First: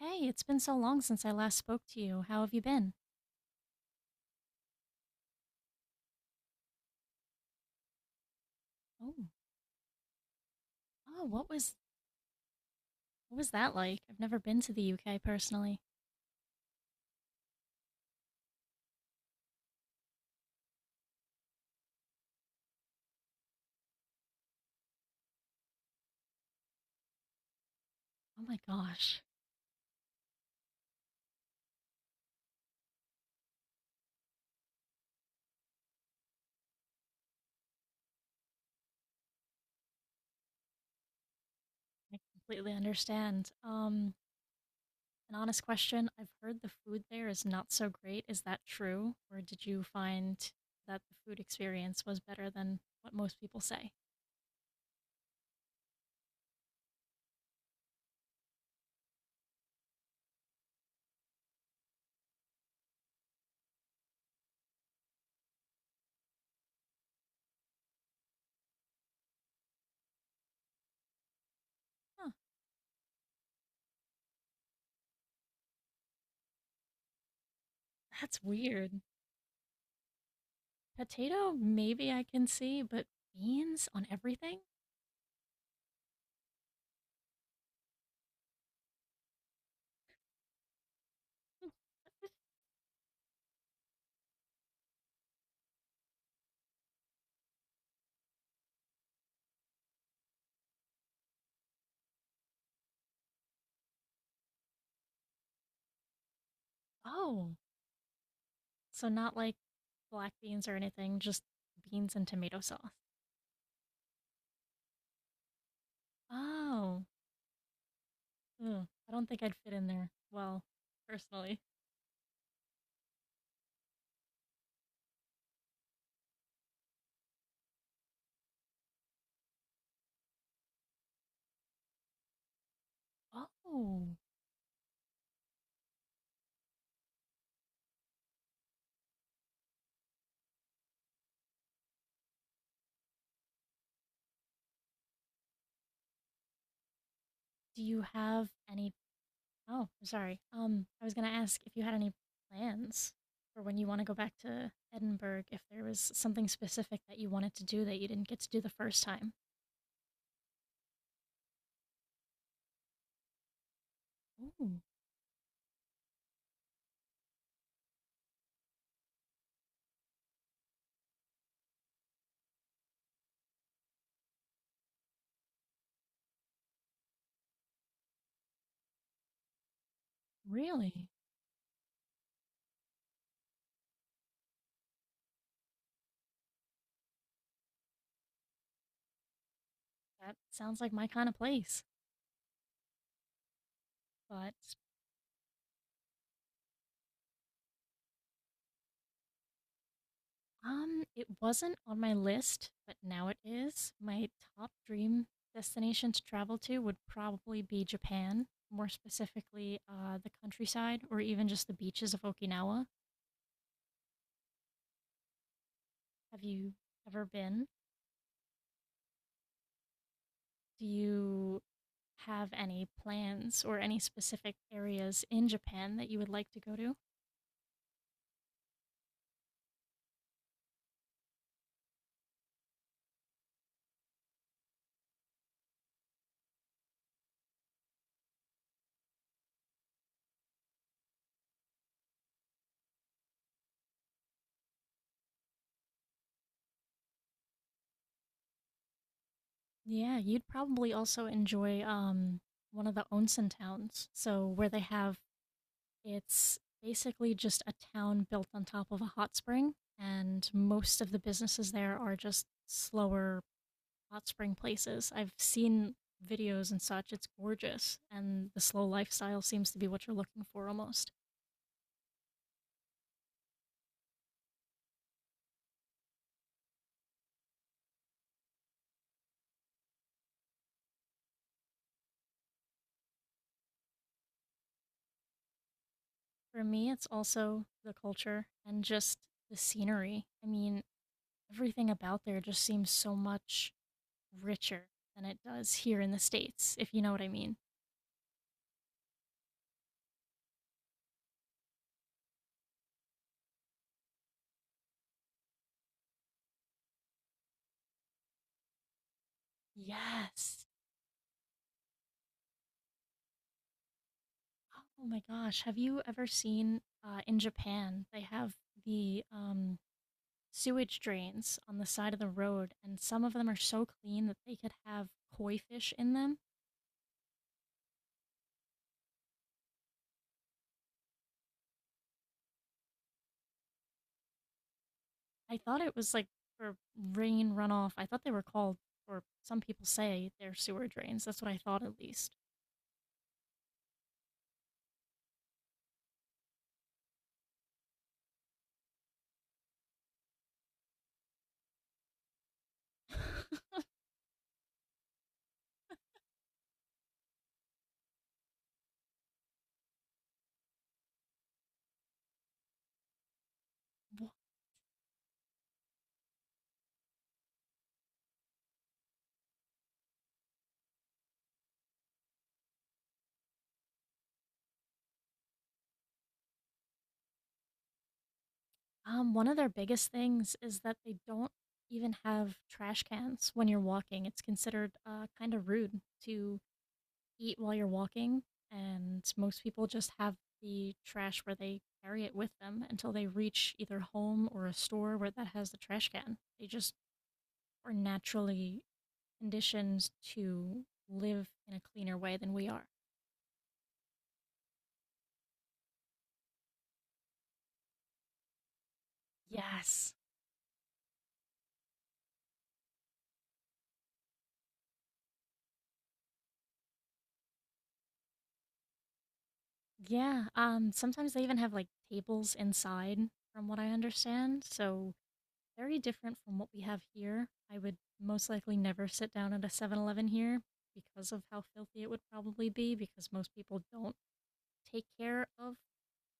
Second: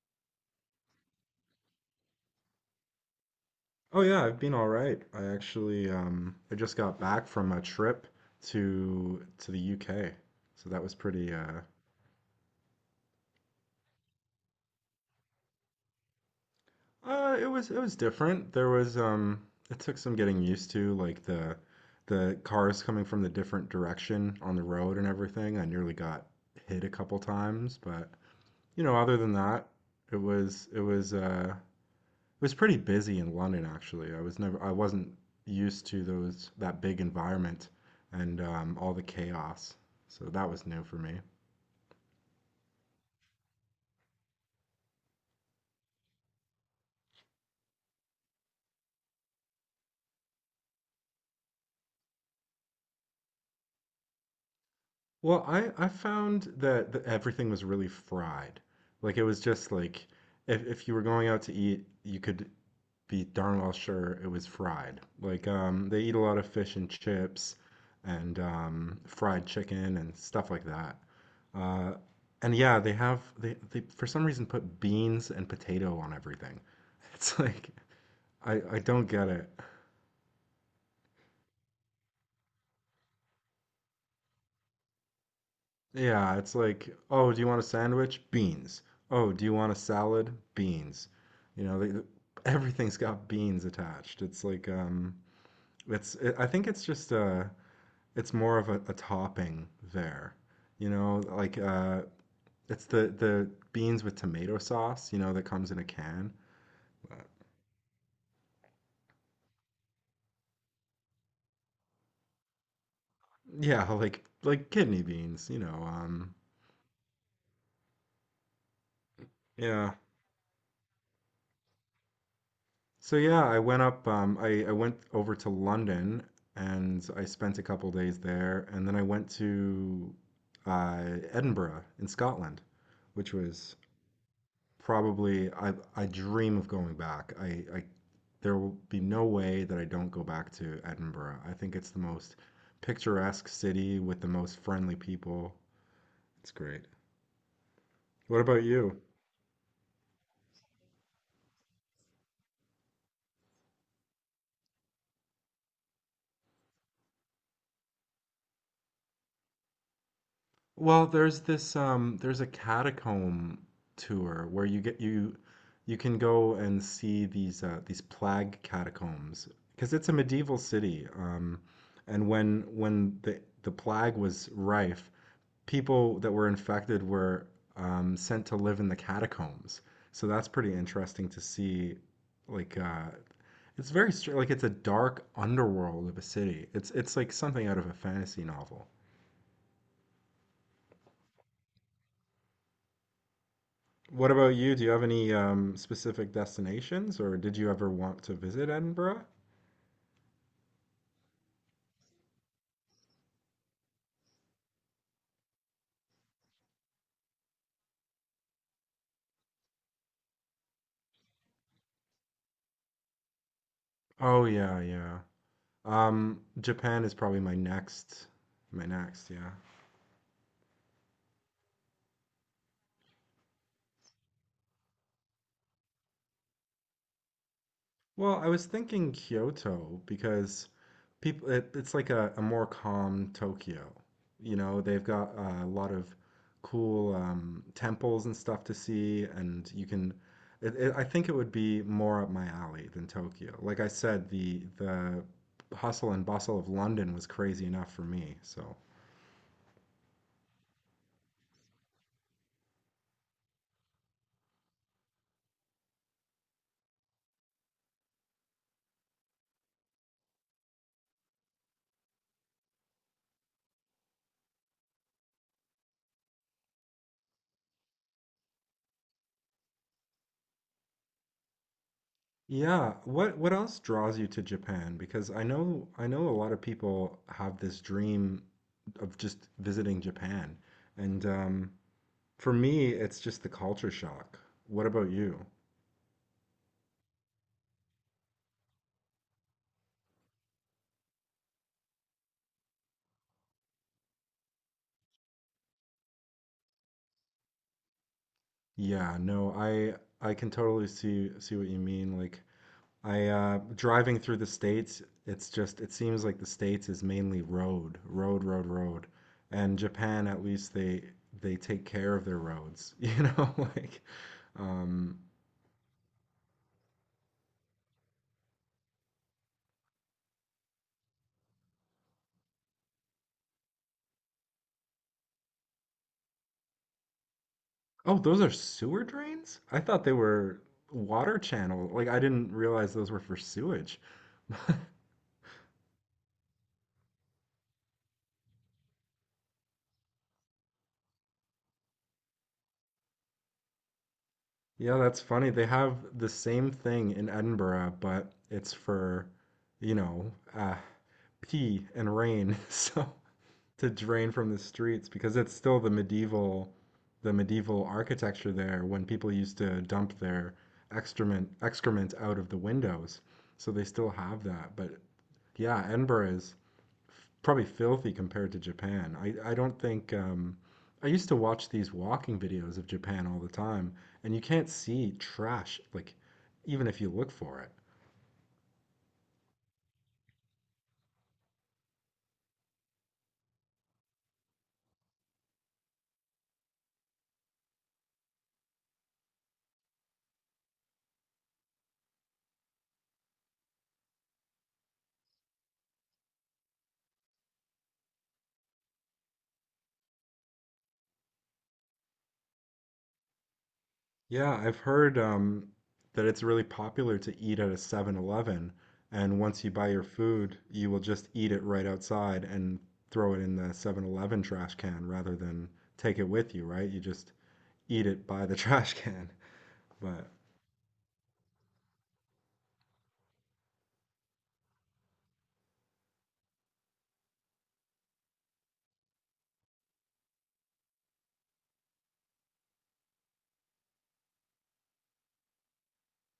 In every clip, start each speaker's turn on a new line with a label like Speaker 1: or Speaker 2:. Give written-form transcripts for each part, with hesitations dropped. Speaker 1: Hey, it's been so long since I last spoke to you. How have you been?
Speaker 2: Oh yeah, I've been all right. I actually I just got back from a trip
Speaker 1: Oh,
Speaker 2: to the UK. So that was
Speaker 1: oh,
Speaker 2: pretty.
Speaker 1: what was that like? I've never been to the UK personally.
Speaker 2: It was different. There was. It took some getting used to, like the cars coming from the different direction on the road and everything. I nearly got hit a couple times, but
Speaker 1: Oh my
Speaker 2: other
Speaker 1: gosh.
Speaker 2: than that, it was pretty busy in London, actually. I wasn't used to those that big environment and all the chaos, so that was new for me.
Speaker 1: I completely understand. An honest question. I've heard the food there is not so great. Is that true? Or did you find that the food experience was better than what most people say?
Speaker 2: Well, I found that everything was really fried. Like it was just like, if you were going out to eat, you could be darn well sure it was fried. Like, they eat a lot of fish and chips and, fried chicken and stuff like that. Uh,
Speaker 1: Huh,
Speaker 2: and yeah, they for some reason put beans and potato on everything. It's like
Speaker 1: that's
Speaker 2: I
Speaker 1: weird.
Speaker 2: don't get it.
Speaker 1: Potato, maybe I can see, but beans on everything?
Speaker 2: Yeah, it's like, oh, do you want a sandwich? Beans. Oh, do you want a salad? Beans. You know, everything's got beans attached. It's like, it's I think it's just. It's more of a topping there. You know, like, it's the beans with tomato sauce, that comes in a can. But
Speaker 1: Oh, so not like black beans or anything, just beans and tomato sauce.
Speaker 2: yeah, like like kidney beans.
Speaker 1: Oh, ugh, I don't think I'd fit in
Speaker 2: Yeah.
Speaker 1: there well, personally.
Speaker 2: So yeah, I went over to London, and I spent a couple days there, and then I went to, uh Edinburgh in Scotland, which was
Speaker 1: Oh,
Speaker 2: probably. I dream of going back. I there will be no way that I don't go back to Edinburgh. I think it's the most picturesque city with the most friendly people. It's great.
Speaker 1: do you
Speaker 2: What
Speaker 1: have
Speaker 2: about
Speaker 1: any?
Speaker 2: you?
Speaker 1: Oh, I'm sorry. I was gonna ask if you had any plans for when you want to go back to Edinburgh, if there was something specific that you wanted to do that you didn't get to do the first time.
Speaker 2: Well, there's this. There's a catacomb tour where
Speaker 1: Ooh.
Speaker 2: you get you you can go and see these plague catacombs because it's a medieval city. And when the plague was rife, people that were infected were, sent to live in the catacombs. So that's pretty
Speaker 1: Really?
Speaker 2: interesting to see. Like, it's very like it's a dark underworld of a city. It's like something out of a fantasy novel.
Speaker 1: That sounds like my kind of place.
Speaker 2: What
Speaker 1: But
Speaker 2: about you? Do you have any, specific destinations, or did you ever want to visit Edinburgh?
Speaker 1: it wasn't on my list, but now it is. My top dream destination to travel to would probably be Japan, more specifically the countryside or even just the beaches of Okinawa.
Speaker 2: Oh yeah, yeah.
Speaker 1: Have you
Speaker 2: Japan is
Speaker 1: ever
Speaker 2: probably my
Speaker 1: been?
Speaker 2: next, my next, yeah.
Speaker 1: Do you have any plans or any specific areas in Japan that you would like to go to?
Speaker 2: Well, I was thinking Kyoto because it's like a more calm Tokyo. You know, they've got a lot of cool, temples and stuff to see, and you can it, it, I think it would be more up my alley than Tokyo. Like I said, the hustle and bustle of London was crazy enough for me, so.
Speaker 1: Yeah, you'd probably also enjoy one of the onsen towns. So where they have it's basically just a town built on top of a hot spring, and most of the businesses there are just slower hot spring places. I've seen videos and such. It's gorgeous, and the slow lifestyle seems to be what you're looking for almost.
Speaker 2: Yeah, what else draws you to Japan? Because I know a lot of people have this dream of just visiting Japan. And, for me, it's just the culture shock. What about you?
Speaker 1: For me, it's also the culture and just the scenery. I mean, everything about there just seems so much richer than it does here in the States, if you know what I mean.
Speaker 2: Yeah, no, I can totally see what you mean. Like I, driving through the States, it's just it seems like the States is mainly road, road, road, road. And Japan, at
Speaker 1: Yes.
Speaker 2: least they take care of their roads.
Speaker 1: Oh
Speaker 2: Um
Speaker 1: my gosh, have you ever seen in Japan they have the sewage drains on the side of the road, and some of them are so clean that they could have koi fish in them?
Speaker 2: Oh, those are sewer drains? I thought they were water channel. Like, I didn't realize those were for sewage.
Speaker 1: I thought it was like for rain runoff. I thought they were called, or some people say they're sewer drains. That's what I thought at least.
Speaker 2: Yeah, that's funny. They have the same thing in Edinburgh, but it's for, you know, uh, pee and rain. So,
Speaker 1: Wh-
Speaker 2: to drain from the streets, because it's still the medieval, architecture there, when people used to dump their excrement out of the windows. So they still have that. But yeah, Edinburgh is probably filthy compared to Japan. I don't think. I used to watch these walking videos of Japan all the time, and you can't see trash, like, even if you look for it.
Speaker 1: One of their biggest things is that they don't even have trash cans when you're walking. It's considered kind of rude to eat while you're walking, and most people just have the trash where they carry it with them until they reach either home or a store where that has the trash can. They just are naturally conditioned to live in a cleaner way than we are.
Speaker 2: Yeah, I've heard, that it's really popular to eat at a 7-Eleven, and once you buy your
Speaker 1: Yes.
Speaker 2: food, you will just eat it right outside and throw it in the 7-Eleven trash can rather than take it with you, right? You just eat it by the trash can. But.
Speaker 1: Yeah. Sometimes they even have like tables inside from what I understand. So very different from what we have here. I would most likely never sit down at a 7-Eleven here because of how filthy it would probably be because most people don't take care of,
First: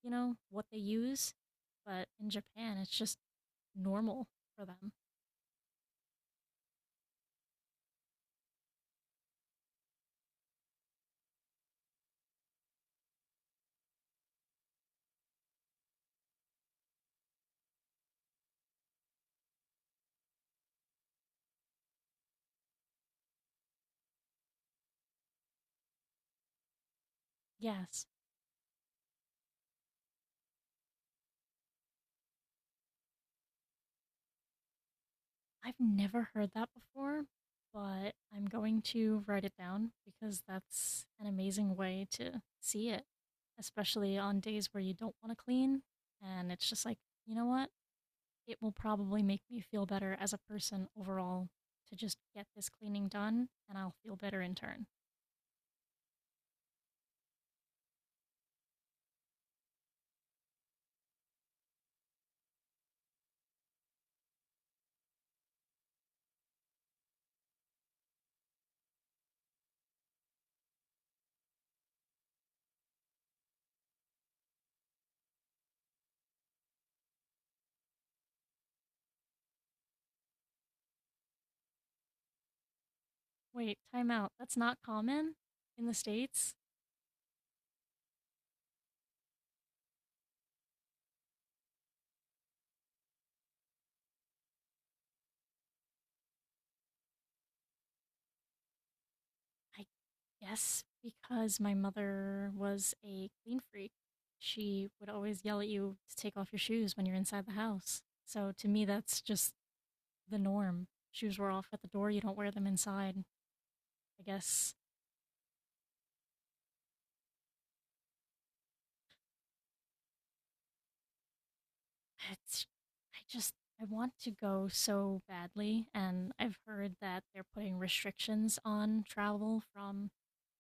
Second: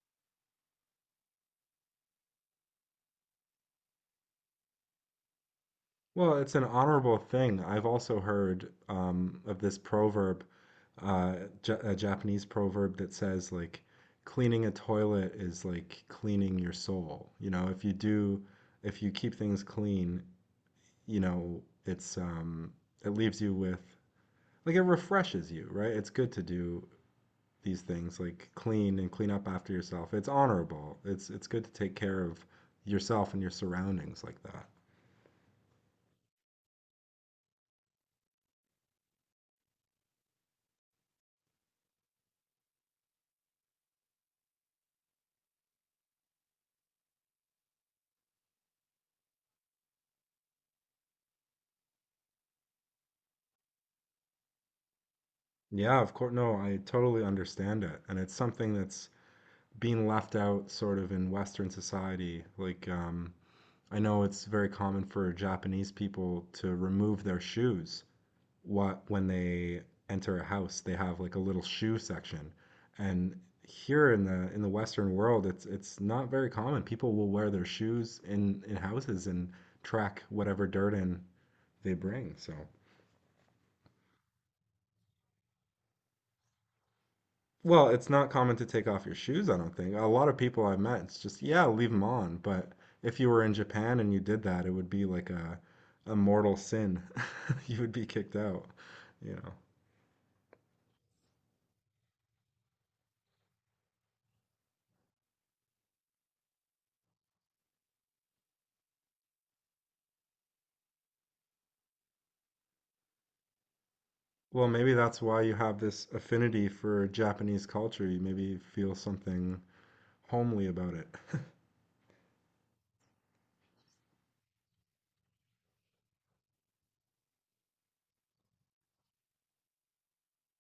Speaker 1: you know, what they use. But in Japan, it's just normal for them.
Speaker 2: Well, it's an honorable thing. I've also heard, of this proverb, uh, Ja a Japanese proverb that says, like, cleaning a toilet is like cleaning your soul. You know, if you keep things clean, it's. It leaves you with, like, it refreshes you, right? It's good to do these
Speaker 1: Yes,
Speaker 2: things, like clean and clean up after yourself. It's honorable. It's good to take care of yourself and your surroundings like that.
Speaker 1: I've never heard that before, but I'm going to write it down because that's an amazing way to see it, especially on days where you don't want to clean. And it's just like, you know what? It will probably make me feel better as a person overall to just get this cleaning done, and I'll feel better in turn.
Speaker 2: Yeah, of course. No, I totally understand it. And it's something that's being left out, sort of, in Western society. Like, I know it's very common for Japanese people to remove their shoes what when they enter a house. They have like a little shoe section. And here in the Western world, it's not very common. People will wear their shoes in houses and track whatever dirt in they bring. So,
Speaker 1: Wait, time out. That's not common in the States?
Speaker 2: well, it's not common to take off your shoes, I don't think. A lot of people I've met, it's just, yeah, leave them on. But if you were in Japan and you did that, it would be like a mortal sin. You would be kicked out, you know.
Speaker 1: I guess because my mother was a clean freak, she would always yell at you to take off your shoes when you're inside the house. So to me, that's just the norm. Shoes were off at the door, you don't wear them inside. I
Speaker 2: Well,
Speaker 1: guess
Speaker 2: maybe that's why you have this affinity for Japanese culture. You maybe feel something homely about it.
Speaker 1: it's, I just, I want to go so badly. And I've heard that they're putting restrictions on travel from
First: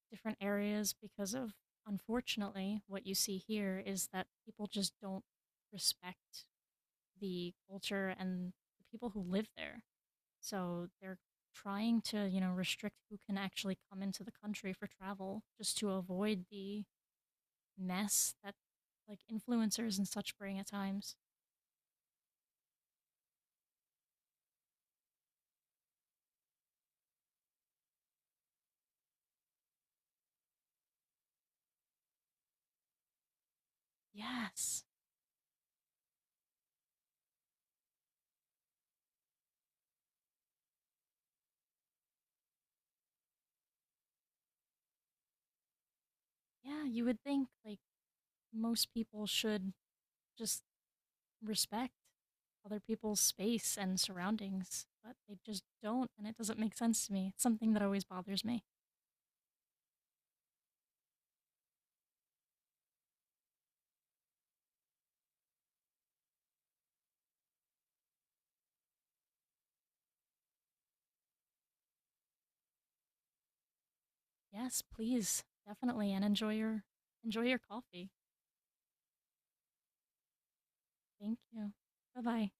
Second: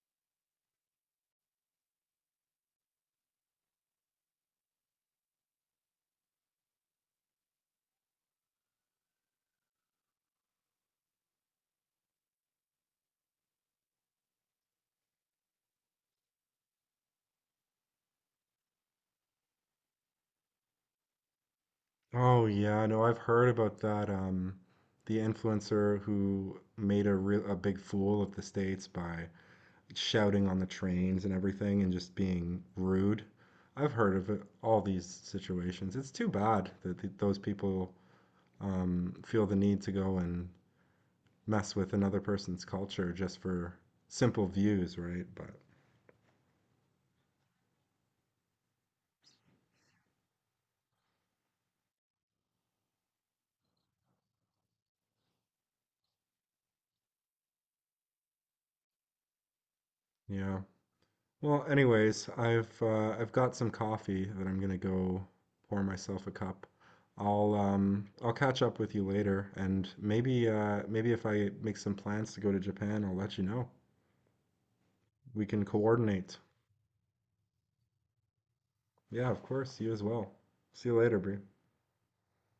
Speaker 1: different areas because of, unfortunately, what you see here is that people just don't respect the culture and the people who live there. So they're trying to, you know, restrict who can actually come into the country for travel just to avoid the mess that like influencers and such bring at times.
Speaker 2: Oh yeah, no, I've heard about that. The influencer who made a big fool of the States by shouting on the trains and everything, and just being rude. I've heard of it, all
Speaker 1: Yes.
Speaker 2: these situations. It's too bad that those people, feel the need to go and mess with another person's culture just for simple views, right? But
Speaker 1: Yeah, you would think like most people should just respect other people's space and surroundings, but they just don't and it doesn't make sense to me. It's something that always bothers me.
Speaker 2: yeah. Well, anyways, I've got some coffee that I'm gonna go pour myself a cup. I'll catch up with you later, and maybe if I make some plans to go to Japan, I'll let you know.
Speaker 1: Yes, please.
Speaker 2: We can
Speaker 1: Definitely and
Speaker 2: coordinate.
Speaker 1: enjoy your coffee.
Speaker 2: Yeah, of course. You as well. See you later,
Speaker 1: Thank
Speaker 2: Bree.
Speaker 1: you. Bye bye.